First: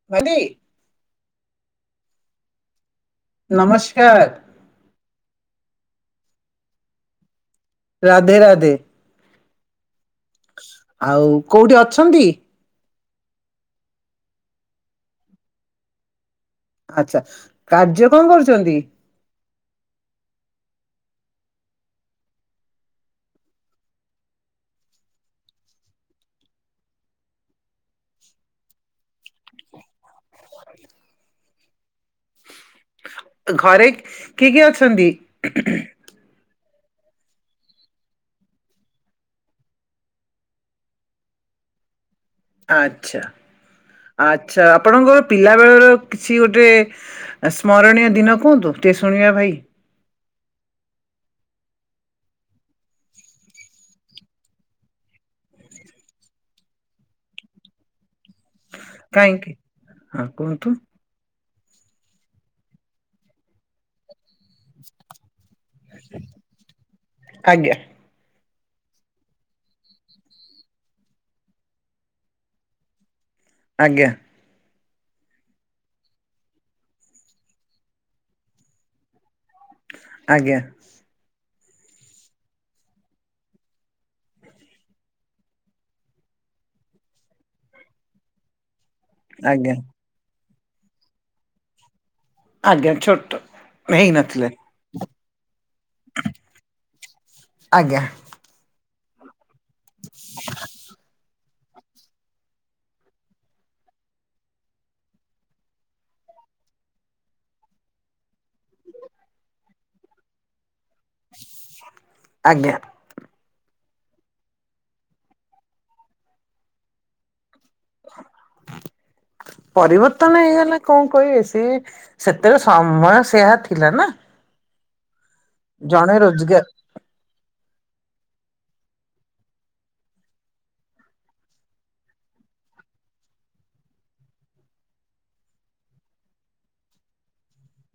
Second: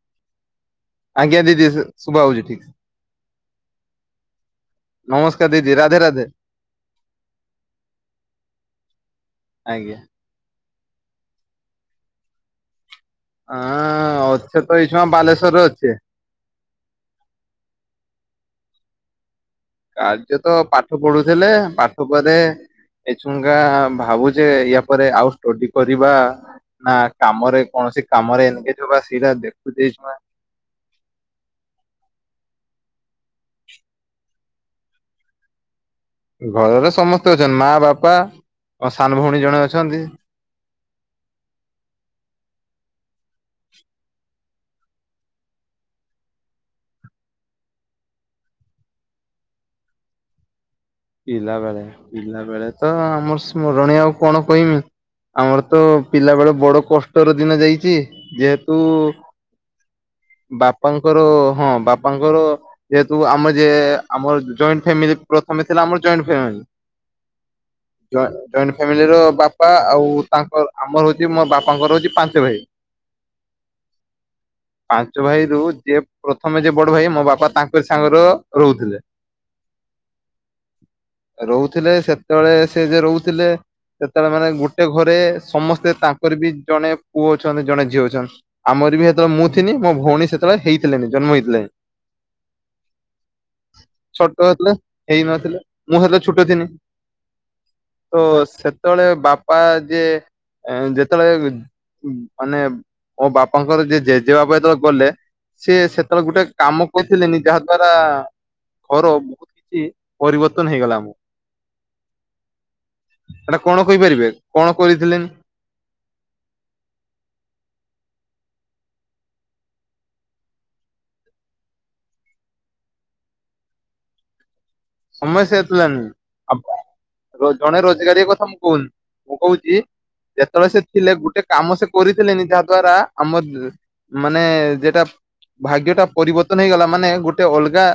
[unintelligible] ଆଜ୍ଞା ଦିଦି ଶୁା ସୁବା ହୋଉଚି ଠିକ୍ ନମସ୍କାର। ନମସ୍କାର ଦିଦି ରାଧେ ରାଧେ। ରାଧେ ରାଧେ। ଆଜ୍ଞା। ଆଉ କୋଉଠି ଅଛନ୍ତି। ଅଁ ଅଛେ ତ [unintelligible] ବାଲେଶ୍ଵରରେ ଅଛେ। ଆଚ୍ଛା କାର୍ଯ୍ୟ କଁ କରୁଚନ୍ତି। କାର୍ଯ୍ୟ ତ ପାଠ ପଢୁଥିଲେ ପାଠ ପରେ ଏ [unintelligible] ଭାବୁଛେ ୟା ପରେ ଆଉ ଷ୍ଟଡି କରିବା। ନା କାମରେ କୌଣସି କାମରେ ଏଙ୍ଗେଜ୍ ହବା ସେଇଡ଼ା ଦେଖୁଚେ। [unintelligible] ଘରେ କିଏ କିଏ ଅଛନ୍ତି। ଘରର ସମସ୍ତେ ଅଛନ୍ ମା ବାପା ମୋ ସାନ ଭୋଉଣୀ ଜଣେ ଅଛନ୍ତି। ଆଚ୍ଛା ଆଚ୍ଛା ଆପଣଙ୍କର ପିଲା ବେଳର କିଛି ଗୋଟେ ସ୍ମରଣୀୟ ଦିନ କୁହନ୍ତୁ ଟିକେ ଶୁଣିବା ଭାଇ। ପିଲା ବେଳେ ପିଲା ବେଳେ ତ ଆମର ସ୍ମରଣୀୟ ଆଉ କଣ କହିମି। ଆମର ତ ପିଲା ବେଳ ବଡ କଷ୍ଟର ଦିନ ଯାଇଚି ଯେହେତୁ କାହିଁକି। ହଁ କୁହନ୍ତୁ ବାପାଙ୍କର ହଁ ବାପାଙ୍କର ଯେହେତୁ ଆମ ଯିଏ ଆମର ଜଏଣ୍ଟେ ଫ୍ୟାମିଲ ପ୍ରଥମେ ଥିଲା ଆମର ଜଏଣ୍ଟେ ଫ୍ୟାମିଲି। ଆଜ୍ଞା ଜଅ ଜଏଣ୍ଟେ ଫ୍ୟାମିଲି ର ବାପା ଆଉ ତାଙ୍କର ଆମର ହୋଉଚି ମୋ ବାପାଙ୍କର ହୋଉଚି ପାଞ୍ଚ ଭାଇ। ଆଜ୍ଞା। ପାଞ୍ଚ ଭାଇ ରୁ ଯେ ପ୍ରଥମେ ଯେ ବଡ ଭାଇ ମୋ ବାପା ତାଙ୍କ ସାଙ୍ଗର ରହୁଥିଲେ। ଆଜ୍ଞା ରହୁଥିଲେ ସେତେବେଳେ ସେ ଯେ ରହୁଥିଲେ ସେତେବେଳେ ମାନେ ଗୋଟେ ଘରେ ସମସ୍ତେ ତାଙ୍କର ବି ଜଣେ ପୁଅ ଅଛନ୍ତି ଜଣେ ଝିଅ ଅଛନ୍ତି। ଆମର ବି ସେତେବେଳେ ମୁଁ ଆଜ୍ଞା ଥିନି ମୋ ଭଉଣୀ ସେତେବେଳେ ହେଇଥିଲେଣିି ଜନ୍ମ ହେଇଥିଲେ। ଆଜ୍ଞା ଛୋଟ। ହେଇନଥିଲେ ଛୋଟ ହେଥିଲା ହେଇ ନଥିଲେ ମୁଁ ହେତଲୋ ଛୋଟ ଥିନି। ଆଜ୍ଞା ତ ସେତେବେଳେ ବାପା ଯେ ଉଁ ଯେତେବେଳେ ମାନେ ମୋ ବାପାଙ୍କର ଯେ ଜେ ଜେ ବାପା ଯେତେବେଳେ ଗଲେ ସିଏ ସେତେବେଳେ ଗୋଟେ କାମ କରିଥିଲେନି ଯାହା ଦ୍ଵାରା ଘର [inaudible] ପରିବର୍ତ୍ତନ ହେଇଗଲା ଆମ ଆଜ୍ଞା ଏଟା କଣ କହିପାରିବେ କଣ କରିଥିଲେ? ପରିବର୍ତ୍ତନ ହେଇଗଲା କଣ କହିବେ ସେ ସେତେବେଳେ ସମୟ ସେୟା ଥିଲା ନା। ସମସ୍ୟା ହେଥିଲାଣି ଜଣେ ଆ ରୋଜଗାର ଜଣେ ରୋଜଗାରୀ କଥା ମୁଁ କହୁନି ମୁଁ କହୁଛି ଯେତେବେଳେ ସେ ଥିଲେ ଗୋଟେ କାମ ସେ କରିଥିଲେନି ଯାହା ଦ୍ଵାରା ଆମର ମାନେ ଯେଟା ଭାଗ୍ୟ ଟା ପରିବର୍ତ୍ତନ ହେଇଗଲା ମାନେ ଗୋଟେ ଅଲଗା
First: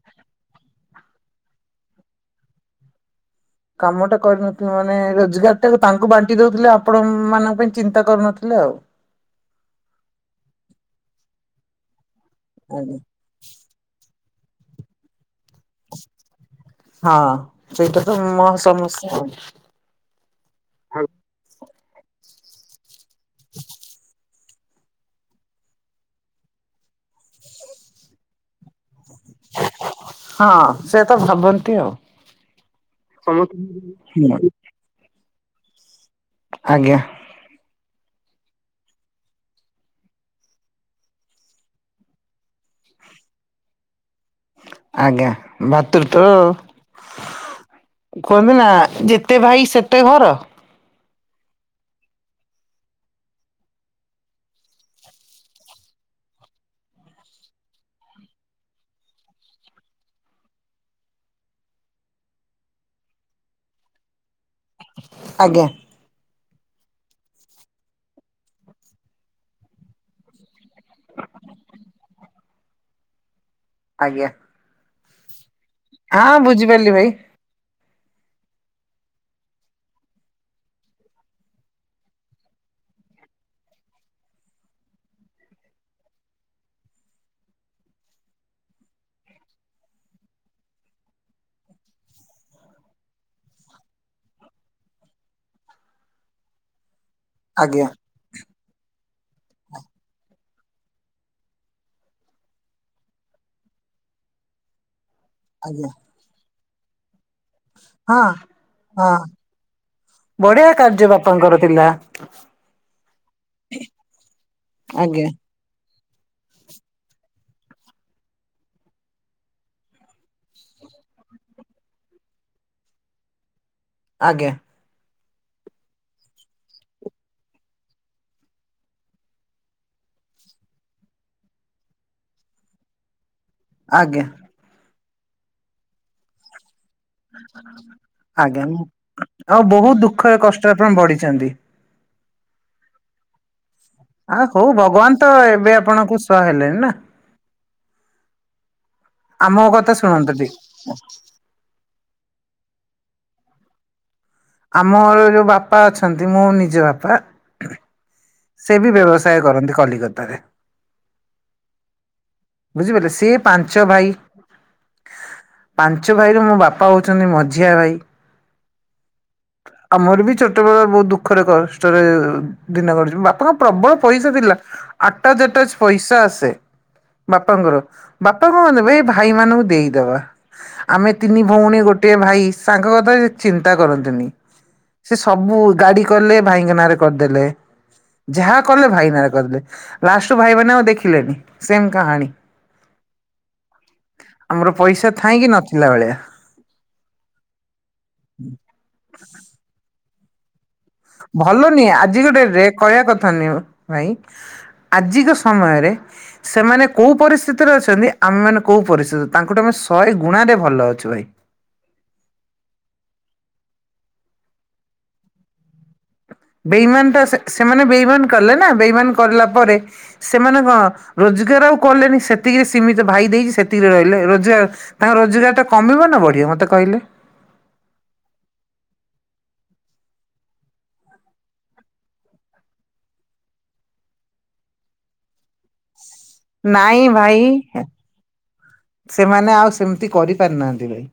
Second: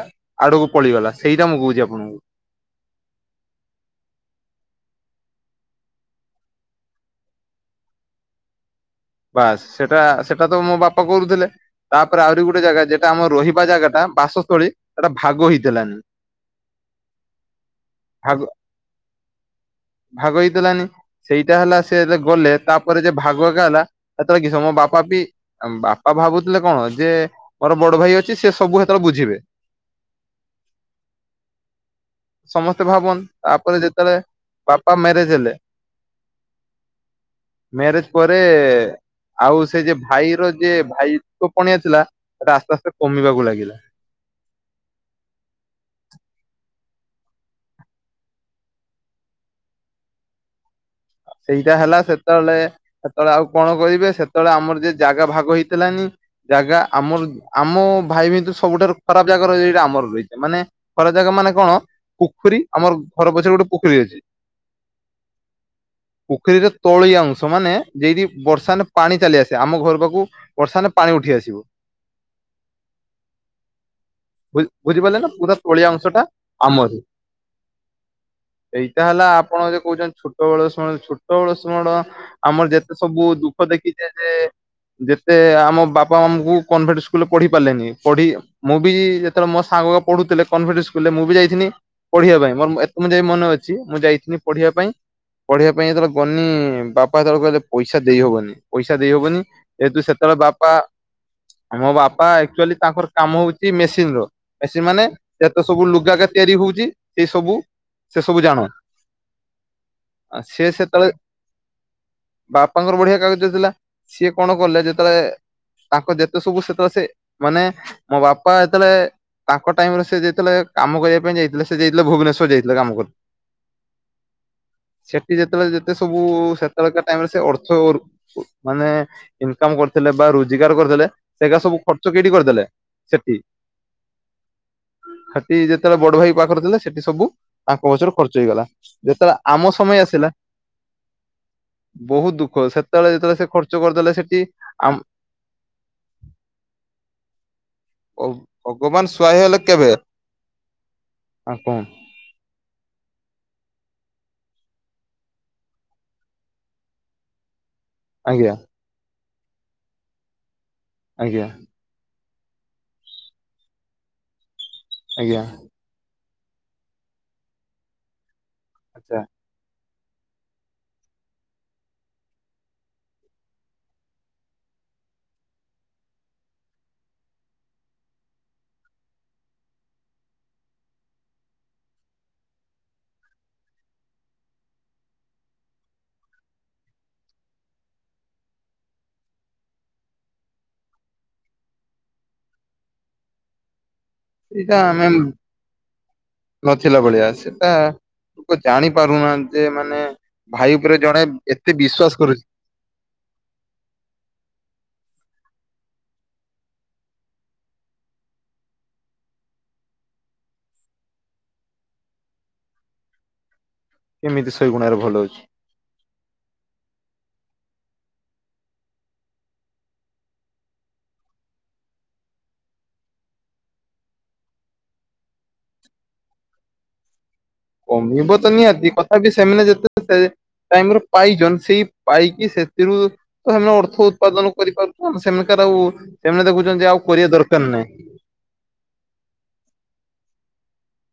ଆଡକୁ ପଳିଗଲା ସେଇଟା ମୁଁ କହୁଛି। ଆପଣଙ୍କୁ। କାମ ଟା କରିନଥିଲୁ ମାନେ ରୋଜଗାର ଟା ତାଙ୍କୁ ବାଣ୍ଟି ଦଉଥିଲେ ଆପଣ ମାନଙ୍କ ପାଇଁ ଚିନ୍ତା କରୁନଥିଲେ ଆଉ। ବାସ୍ ସେଟା ସେଟା ତ ମୋ ବାପା କରୁଥିଲେ ତାପରେ ଆହୁରି ଗୋଟେ ଗୋଟେ ଜାଗା ଆଜ୍ଞା ଯେଟା ଆମର ରହିବା ଜାଗାଟା ବାସସ୍ଥଳୀ ସେଟା ଭାଗ ହେଇଥିଲା। ହଁ ସେ ଏଇଟା ତ ଭାଗ ମ ସମସ୍ୟା ଭାଗ ହେଇଦଲାନି ସେଇଟା ହେଲା ସେ ଗଲେ ତାପରେ ଯେ ଭାଗ ଏକ ହେଲା ସେତେବେଳେ କି ସମ ମୋ ବାପା ବି ବାପା ଭାବୁଥିଲେ କଣ ଯେ ମୋର ବଡ ଭାଇ ଅଛି ସେ ସବୁ ତର ବୁଝିବେ। ହଁ ସେ ତ ଭାବନ୍ତି ଆଉ ସମସ୍ତେ ଭାବନ୍ତି ତାପରେ ଯେତେବେଳେ ସମସ୍ତ [inaudible] ବାପା ମ୍ୟାରେଜ ହେଲେ। ଆଜ୍ଞା ମ୍ୟାରେଜ ପରେ ଆଉ ସେ ଯେ ଭାଇର ଯେ ଭାଇତ୍ଵ ପଣିଆ ଥିଲା ସେଇଟା ଆସ୍ତେ ଆସ୍ତେ କମିବାକୁ ଲାଗିଲା। ଆଜ୍ଞା ଭାତୃତ୍ୱ କୁହନ୍ତି ନା ଯେତେ ଭାଇ ସେତେ ଘର। ସେଇଟା ହେଲା ସେତେବେଳେ ସେତେବେଳେ ଆଉ କଣ କରିବେ ସେତେବେଳେ ଆମର ଯେ ଜାଗା ଭାଗ ହେଇଥିଲାନି। ଜାଗା ଆମର ଆମ ଭାଇ ଭିତରୁ ସବୁଠାରୁ ଖରାପ ଜାଗା ରହିଇଟା ଆମର ରହିଛି ମାନେ ଖରାପ ଜାଗ ମାନେ କଣ ପୋଖରୀ ଆମର ଘର ପଛରେ ଗୋଟେ ପୋଖରୀ ଅଛି। ଆଜ୍ଞା। ପୋଖରୀରେ ତଳିଆ ଅଂଶ ମାନେ ଯଇଠି ବର୍ଷା ପାଣି ଚାଲିଆସେ ଆମ ଘର ପାଖକୁ ବର୍ଷା ନ ପାଣି ଉଠି ଆସିବ। ଆଜ୍ଞା ବୁ-ବୁଝିପାରିଲେ ନା ପୁରା ତୋଳିଆ ଅଂଶ ଟା ହଁ ବୁଝିପାରିଲି ଆମରି ଭାଇ ଏଇଟା ହେଲା ଆପଣ ଯଦି କହୁଛନ୍ତି ଛ ଛୋଟବେଳ ଛୋଟବେଳ ଶୁଆଳ ଆମର ଯେତେ ସବୁ ଦୁଃଖ ଦେଖିଛେ ଯେ ଯେତେ ଆମ ବାପା ମମଙ୍କୁ କନଭେଣ୍ଟ ସ୍କୁଲରେ ପଢି ପାରିଲେନି ପଢି ମୁଁ ବି ଯେତେବେଳେ ମୋ ସାଙ୍ଗଗକା ପଢୁଥିଲେ କନଭେଟ ସ୍କୁଲରେ ମୁଁ ବି ଯାଇଥିନି। ପଢିବା ପାଇଁ ମୋର ଏତେ ମୁଁ ଯାଇ ମନ ଅଛି ମୁଁ ଯାଇଥିନି ପଢିବା ପାଇଁ ପଢିବା ପାଇଁ ଯେତେବେଳେ ଗନି ବାପା ଯେତେବେଳେ କହିଲେ ଆଜ୍ଞା ପଇସା ଦେ ଦେଇ ହବନି ପଇସା ଦେଇ ହବନି, ଯେହେତୁ ସେତେବେଳେ ବାପା ଆମ ବାପା ଆକଚୁଆଲି ତାଙ୍କର କାମ ହଉଚି ମେସିନ ର ମେସିନ ମାନେ ସେ ତ ଆଜ୍ଞା ସବୁ ଲୁଗା କା ତିଆରି ହଉଛି ଏ ସବୁ ହଁ ସେ ସବୁ ଜାଣ ହଁ ସେ ବଢିଆ ସେତେବେଳେ କାର୍ଯ୍ୟ ବାପାଙ୍କର ଥିଲା। ବାପାଙ୍କର ବଢିଆ କାଗଜ ଥିଲା, ସିଏ କଣ କଲେ ଯେତେବେଳେ ଆଜ୍ଞା ତାଙ୍କ ଯେତେ ସବୁ ସେତେବେଳେ ସେ ମାନେ ମୋ ବାପା ଯେତେବେଳେ ତାଙ୍କ ଟାଇମରେ ସେ ଯାଇଥିଲେ କାମ କରିବା ପାଇଁ ଯାଇଥିଲେ ସେ ଯାଇଥିଲେ ଭୁବନେଶ୍ୱର ଯାଇଥିଲେ କାମ କ ଆଜ୍ଞା। ସେଠି ଯେତେବେଳେ ଯେତେ ସବୁ ସେତେବେଳକା ଟାଇମ ରେ ସେ ଅର୍ଥ ଓରୁ ମାନେ ଇନକମ କରିଥିଲେ ବା ରୋଜଗାର କରିଥିଲେ ସେଗା ସବୁ ଖର୍ଚ୍ଚ କେଇଟି କରିଦେଲେ? ସେଠି ଆଜ୍ଞା। ସେଠି ଯେତେବେଳେ ବଡ ଭାଇ ପାଖରେ ଥିଲେ ସେଠି ସବୁ ତାଙ୍କ ପଛରେ ଖର୍ଚ୍ଚ ହେଇଗଲା ଆଜ୍ଞା ଯେତେବେଳେ ଆମ ଆଉ ସମୟ ବୋହୁତ ଆସିଲା ଦୁଃଖରେ କଷ୍ଟ ଆପଣ ବଢିଛନ୍ତି। ବହୁତ ଦୁଃଖ, ସେତେବେଳେ ଯେତେବେଳେ ସେ ଖର୍ଚ୍ଚ କରିଦେଲେ ସେ ଆ ହଉ ଭଗବାନ ତ ଏବେ ଆପଣଙ୍କୁ ସହା ହେଲେଣିି ନା ଭଗବାନ ସହାୟ ଆମ କଥା ଶୁଣନ୍ତୁ ଟି ହଁ କଣ? ଆମ ଘରେ ଯଉ ବାପା ଅଛନ୍ତି, ମୋ ନିଜ ବାପା। ଆଜ୍ଞା। ସେ ବି ବ୍ୟବସାୟ କରନ୍ତି କଲିକତାରେ। ଆଜ୍ଞା। ବୁଝିପାରିଲେ ସିଏ ପାଞ୍ଚ ଭାଇ। ଆଜ୍ଞା। ପାଞ୍ଚ ଭାଇର ମୋ ବାପା ହଉଛନ୍ତି ମଝିଆ ଭାଇ। ଆଚ୍ଛା। ଆମର ବି ଛୋଟବେଳ ବହୁତ ଦୁଃଖରେ କଷ୍ଟରେ ଦିନ କଟିଚି, ବାପାଙ୍କ ପ୍ରବଳ ପଇସା ଥିଲା। ଆଟାଜ୍ ଆଟାଜ୍ ପଇସା ଆସେ। ବାପାଙ୍କର, ବାପା ଙ୍କ ନେବେ ଏ ଭାଇ ମାନଙ୍କୁ ଦେଇଦବା। ଆମେ ତିନି ଭଉଣୀ ଗୋଟିଏ ଭାଇ ସାଙ୍ଗ କଥା ସେ ଚିନ୍ତା କରନ୍ତିନି। ସେ ସବୁ ଗାଡି କଲେ ଭାଇଙ୍କ ନାଁରେ କରିଦେଲେ। ଯାହା କଲେ ଭାଇ ନାଁରେ କରିଲେ, ଲାଷ୍ଟକୁ ଭାଇମାନେ ଆଉ ଦେଖିଲେନି, ସେମ କାହାଣୀ। [inaudible] ଆମର ଏଇଟା ଆମେ ପଇସା ଥାଇଁ କିି ନଥିଲା ଭଳିଆ। ନଥିଲା ଭଳିଆ ସେଟା ଲୋକ ଜାଣି ପାରୁନାହାନ୍ତି ମାନେ ଭାଇ ଉପରେ ଜଣେ ଭଲ ଏତେ ନୁହେଁ ଆଜି ବିଶ୍ଵାସ ଗୋଟେ କରୁଚି ରେ କହିବା କଥା ନୁହେଁ ଭାଇ, ଆଜିକା ସମୟରେ ସେମାନେ କୋଉ ପରିସ୍ଥିତିରେ ଅଛନ୍ତି ଆମେମାନେ କୋଉ ପରିସ୍ଥିତି, ତାଙ୍କଠୁ ଆମେ ଶହେ ଗୁଣା ରେ ଭଲ ଅଛୁ ଭାଇ। କେମିତି ଶହେ ଗୁଣାରେ ଭଲ ଅଛି? ବେଇମାନ ଟା ସେ ସେମାନେ ବେଇମାନ କଲେ ନା ବେଇମାନ କରିଲା ପରେ ସେମାନେ କଣ ରୋଜଗାର ଆଉ କଲେନି, ସେତିକିରେ ସୀମିତ ଭାଇ ଦେଇଚି ସେତିକିରେ ରହିଲେ ରୋଜଗାର ତାଙ୍କ ରୋଜଗାରଟା କମିବ ନା ବଢିିବ ମତେ କହିଲେ? କମିବ ତ ନିହାତି କଥାପି ସେମାନେ ଯେତେ ସେ ଟାଇମ ର ପାଇଚନ ସେଇ ପାଇକି ସେଥିରୁ ତ ସେମାନେ ଅର୍ଥ ଉତ୍ପାଦନ କରିପାରୁଛନ୍ତି, ସେମିଙ୍କାର ଆଉ ସେମାନେ ଦେଖୁଛନ୍ତି ଆଉ ନାଇଁ କରିଆ ଭାଇ ଦରକାର ନାହିଁ। ସେମାନେ ଆଉ ସେମିତି କରିପାରିନାହାନ୍ତି ଭାଇ।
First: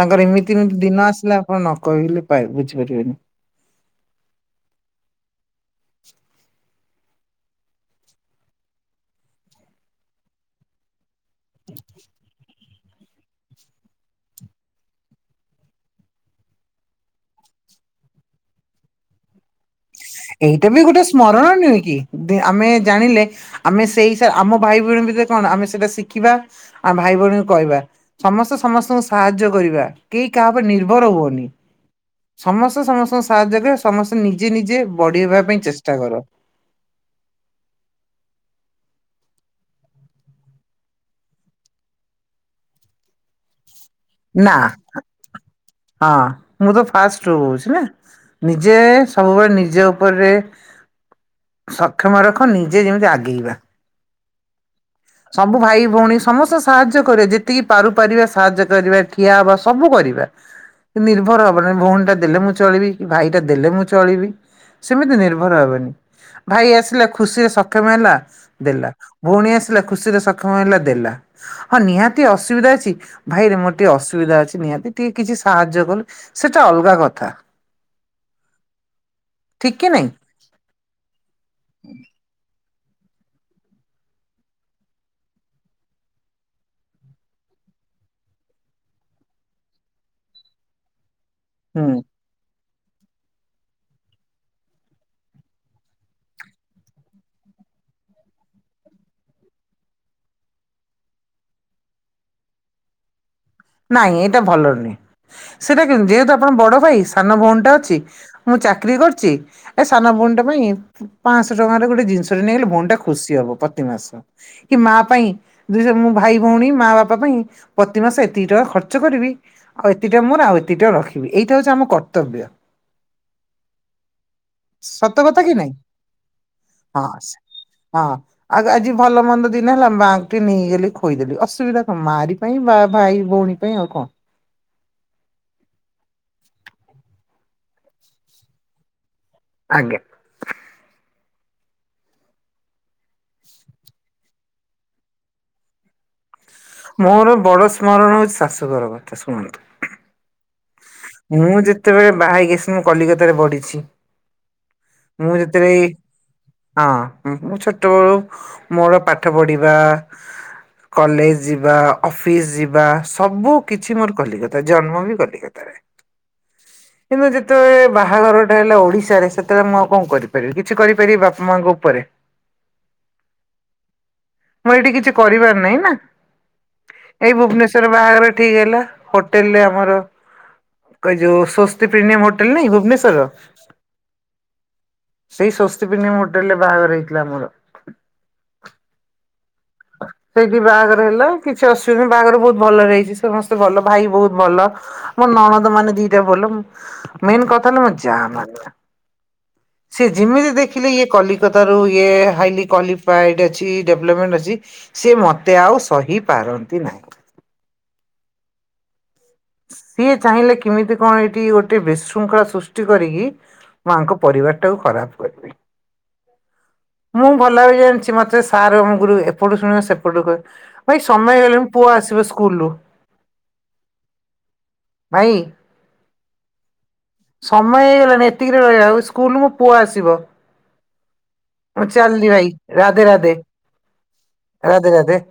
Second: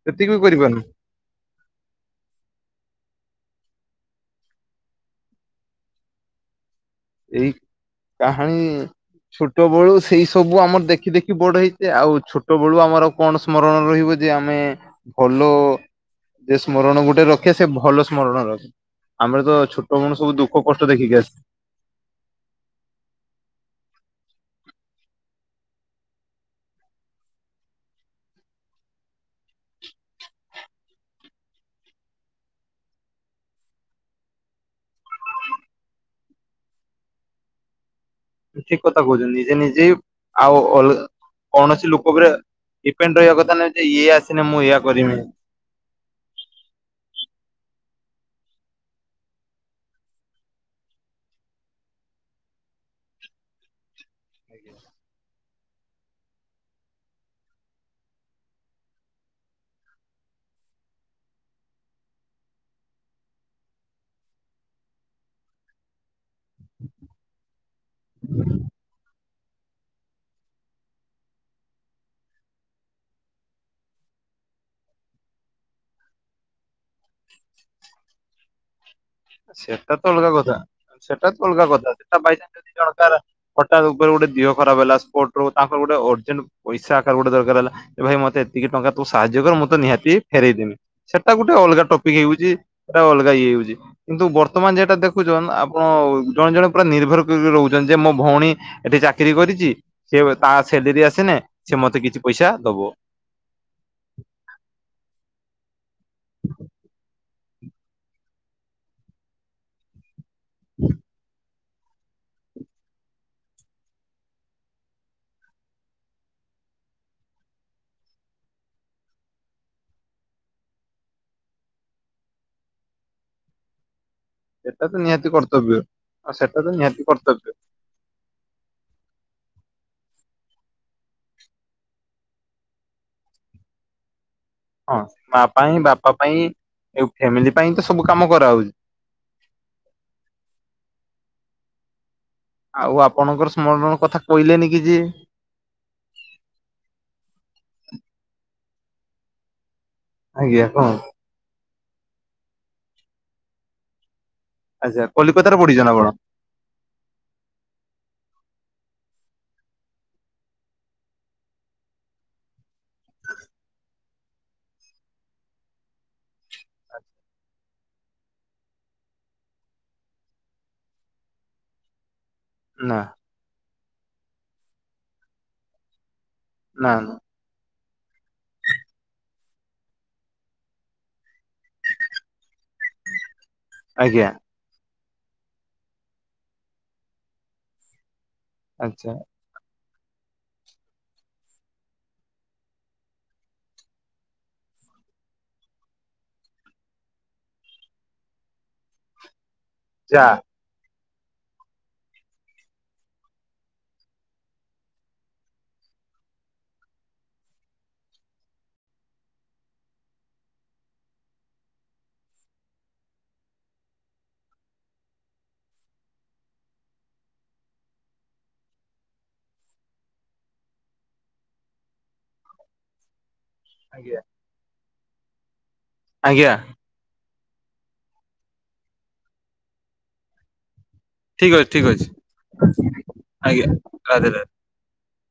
ତାଙ୍କର ସେତିକି ବି ଏମିତି ଏମିତି କରିପାରୁନୁ ଦିନ ଆସିଲା, ଆପଣ ନ କହିଲେ ପା ବୁଝିପାରିବେନି। ଏଇ କାହାଣୀ ଛୋଟ ବେଳୁ ସେଇ ସବୁ ଆମର ଦେଖି ଦେଖି ବଡ ହେଇଛେ ଆଉ ଛୋଟ ବେଳୁ ଆମର କଣ ସ୍ମରଣ ରହିବ ଯେ? ଆମେ ଭଲ ଯେ ସ୍ମରଣ ଗୋଟେ ରଖିବା ସେ ଭଲ ସ୍ମରଣ ରଖେ ଆମର ତ ଛ ଏଇଟା ବି ଗୋଟେ ସ୍ମରଣ ନୁହେଁ କି? ଦି ଆମେ ଜାଣିଲେ ଆମେ ସେଇ ସା ଆମ ଭାଇ ଭଉଣୀ ଭିତରେ କଣ ଆମେ ସେଇଟା ଶିଖିବା। ଆମ ଭାଇ ଭଉଣୀଙ୍କୁ କହିବା। ସମସ୍ତେ ସମସ୍ତଙ୍କୁ ସାହାଯ୍ୟ କରିବା କେଇ କାହା ଉପରେ ନିର୍ଭର ହୁଅନି। ସମସ୍ତେ ସମସ୍ତଙ୍କୁ ସାହାଯ୍ୟ କର ସମସ୍ତେ ନିଜେ ନିଜେ ବଢିବା ପାଇଁ ଚେଷ୍ଟା କର। ଠିକ୍ କଥା କହୁଛନ୍ତି ନିଜେ ନିଜେ ଆଉ ଅଲଗା କୌଣସି ଲୋକ ଉପରେ ଡିପେଣ୍ଡ ରହିବା କଥା ନାହିଁ ଯେ ଇଏ ଆସିନେ ନା ମୁଁ ଏଇଆ କରିମି। ହଁ ମୁଁ ତ ଫାଷ୍ଟରୁ କହୁଚି ନା। ନିଜେ ସବୁବେଳେ ନିଜ ଉପରେ ସକ୍ଷମ ରଖ ନିଜେ ଯେମିତି ଆଗେଇବା। [inaudible] ସବୁ ଭାଇ ଭଉଣୀ ସମସ୍ତଙ୍କୁ ସାହାଯ୍ୟ କରି ଯେତିକି ପାରୁ ପାରିବା ସାହାଯ୍ୟ କରିବା ଠିଆ ହବା ସବୁ କରିବା। ନିର୍ଭର ହବନି ଭଉଣୀଟା ଦେଲେ ମୁଁ ଚଳିବି କି ଭାଇଟା ଦେଲେ ମୁଁ ଚଳିବି। ସେମିତି ନିର୍ଭର ହେବେନି ଭାଇ ଆସିଲା ଖୁସିରେ ସ କ୍ଷମ ହେଲା ଦେଲା ଭଉଣୀ ଆସିଲା ଖୁସିରେ ସକ୍ଷମ ହେଲା ଦେଲା। ହଁ ନିହାତି ଅସୁବିଧା ଅଛି ଭାଇରେ ମୋର ଟିକେ ଅସୁବିଧା ଅଛି ନିହାତି ଟିକେ କିଛି ସାହାଯ୍ୟ କଲୁ। ସେଟା ଅଲଗା କଥା। ଠିକ କି ସେଟା ତ ନାଇଁ? ଅଲଗା କଥା ସେଟା ତ ଅଲଗା କଥା ସେଟା ବାଇଚାନ୍ସ ଯଦି ଜଣକର କଟାତ୍ ଉପେରେ ଗୋଟେ ଦିହ ଖରାପ ହେଲା ସ୍ପଟରୁ ତାଙ୍କ ଗୋଟେ ଅର୍ଜେଣ୍ଟ ପଇସା ଆକାର ଗୋଟେ ଦରକାର ହେଲା। ଏ ଭାଇ ମତେ ଏତିକି ଟଙ୍କା ତୁ ସାହାଯ୍ୟ କର ମୁଁ ତ ନିହାତି ଫେରେଇ ଦେମି। ସେଟା ଗୁଟେ ଅଲଗା ହୁଁ। ଟପିକ୍ ହେଉଚି ସେଟା ଅଲଗା ଇଏ ହେଉଚି। କିନ୍ତୁ ବର୍ତ୍ତମାନ ଯେଟା ଦେଖୁଚନ୍ ଆପଣ ଜଣେ ଜଣେ ପୁରା ନିର୍ଭର କରିକି ରହୁଚନ୍ ଯେ ମୋ ଭଉଣୀ ଏଠେ ଚାକିରି କରିଚି ସିଏ ବ ତା ସେଲେରୀ ଆସିନେ ସିଏ ମତେ କିଛି ପଇସା ଦବ। ନାଇଁ ଏଇଟା ଭଲ ନିଏଁ ସେଟା କେମ୍ ଯେହେତୁ ଆପଣ ବଡ ଭାଇ ସାନ ଭଉଣୀଟା ଅଛି ମୁଁ ଚାକରି କରିଚି ଏ ସାନ ଭଉଣୀଟା ପାଇଁ ପାଂଶ୍ ଟଙ୍କାରେ ଗୋଟେ ଜିନିଷଟେ ନେଇଗଲେ ଭଉଣୀଟା ଖୁସି ହବ ପ୍ରତି ମାସ। କି ମା ପାଇଁ ଦୁହେଁ ମୁଁ ଭାଇ ଭଉଣୀ ମା ବାପା ପାଇଁ ପ୍ରତିମାସେ ଏତିିକି ଟଙ୍କା ଖର୍ଚ୍ଚ କରିବି ଆଉ ଏତିକି ଟଙ୍କା ମୋର ଆଉ ଏତିକ ଟଙ୍କା ରଖିବି ଏଇଟା ହଉଚି ଆମ କର୍ତ୍ତବ୍ୟ। ଏଟା ତ ସତ ନିହାତି କଥା କି ନାଇଁ କର୍ତ୍ତବ୍ୟ ଆଉ ସେଟା ତ ହଁ ନିହାତି କର୍ତ୍ତବ୍ୟ। ହଁ ଆଉ ଆଜି ଭଲ ମନ୍ଦ ଦିନ ହେଲା ମାଆଙ୍କି ନେଇଗଲି ଖୋଇଦେଲି ଅସୁବିଧା କଣ ମାରି ପାଇଁ ବା ଭାଇ ଭଉଣୀ ପାଇଁ ଆଉ କଁ। ଅଁ ସେଇ ମା ପାଇଁ ବାପା ପାଇଁ ଏଉ ଫ୍ୟାମିଲି ପାଇଁ ତ ସବୁ କାମ କରାହଉଚି। ଆଜ୍ଞା। ଆଉ ଆପଣଙ୍କର ସ୍ମରଣ କଥା କଇଲେନି କି ଯେ। ମୋର ବଡ ସ୍ମରଣ ହଉଚି ଶାଶୁଘର କଥା ଶୁଣନ୍ତୁ। ଆଜ୍ଞା କଁ? ମୁଁ ଯେତେବେଳେ ବାହା ହେଇକି ଆସେ ମୁଁ କଲିକତାରେ ବଡିଛି। ଆଚ୍ଛା ମୁଁ କଲିକତାରେ ଯେତେବେଳେ ପଢିଛନ୍ତି ଆପଣ? ହଁ ମୁଁ ମୁଁ ଛୋଟବେଳୁ ମୋର ପାଠ ପଢିବା କଲେଜ୍ ଯିବା ଅଫିସ୍ ଯିବା ସବୁ କିଛି ମୋର କଲିକତା ଜନ୍ମ ବି କଲି କିନ୍ତୁ ଯେତେବେଳେ ବାହାଘରଟା ହେଲା ଓଡିଶାରେ ସେତେବେଳେ ମୁଁ ଆଉ କଁ କରିପାରିବି କିଛି କରିପାରିବି ବାପ ମାଙ୍କ ଉପରେ। ନା। ମୁଁ ଏଇଠି କିଛି କରିବାର ନାହିଁ ନା। ନା ନା। ଏଇ ଭୁବନେଶ୍ବରରେ ବାହାଘର ଠିକ୍ ହେଲା ହୋଟେଲରେ ଆମର କ ଯୋଉ ସ୍ବସ୍ତି ପ୍ରିମିୟମ୍ ହୋଟେଲ ନାଇଁ ଭୁବନେଶ୍ଵରର ଆଜ୍ଞା। ସେଇ ସ୍ଵସ୍ତି ପ୍ରମିୟମ୍ ହୋଟେଲରେ ବାହାଘର ହେଇଥିଲା ମୋର। ଆଁଚା। ଆ ସେଇଠି ବାହାଘର ହେଲା କିଛି ଅସୁବିଧା ବାହାଘର ବହୁତ ଭଲରେ ହେଇଛି ସମସ୍ତେ ଭଲ ଭାଇ ବହୁତ ଭଲ। ମୋ ନଣଦ ମାନେ ଦିଟା ବୋଲ ମେନ କଥା ହେ ମ ଯା ମାନେ ସେ ଯା ଯେମିତି ଦେଖିଲେ ଇଏ କଲିକତା ରୁ ଇଏ ହାଇଲି କ୍ଵାଲିଫଏଡ ଅଛି। ଡେଭଲପମେଣ୍ଟ ଅଛି ସି ମତେ ଆଉ ସହି ପାରନ୍ତି ନାହିଁ। ସିଏ ଚାହିଁଲେ କେମିତି କଣ ଏଇଠି ଗୋଟେ ବିଶୃଙ୍ଖଳା ସୃଷ୍ଟି କରିକି ମୁଁ ଆଙ୍କ ପରିବାର ଟାକୁ ଖରାପ କରି ମୁଁ ଭଲ ବି ଜାଣିଛି ମତେ ସାର୍ମଗୁରୁ ଏପଟୁ ଶୁଣ ସେପଟୁ କହ ଭାଇ ସମୟ ହେଇଗଲେଣି ପୁଅ ଆସିବ ସ୍କୁଲ ରୁ। ଆଜ୍ଞା। ଭାଇ ଆଜ୍ଞା। ସମୟ ହେଇଗଲାଣି ଏତିକି ରେ ରହିବ ଆଉ ସ୍କୁଲରୁୁ ମୋ ପୁଅ ଆସିବ। ଠିକ ଅଛି ମୁଁ ଠିକ ଅଛି ଚାଲଲି ଭାଇ ରାଧେ ରାଧେ ଆଜ୍ଞା ରାଧେ ରାଧେ। ରାଧେ ରାଧେ।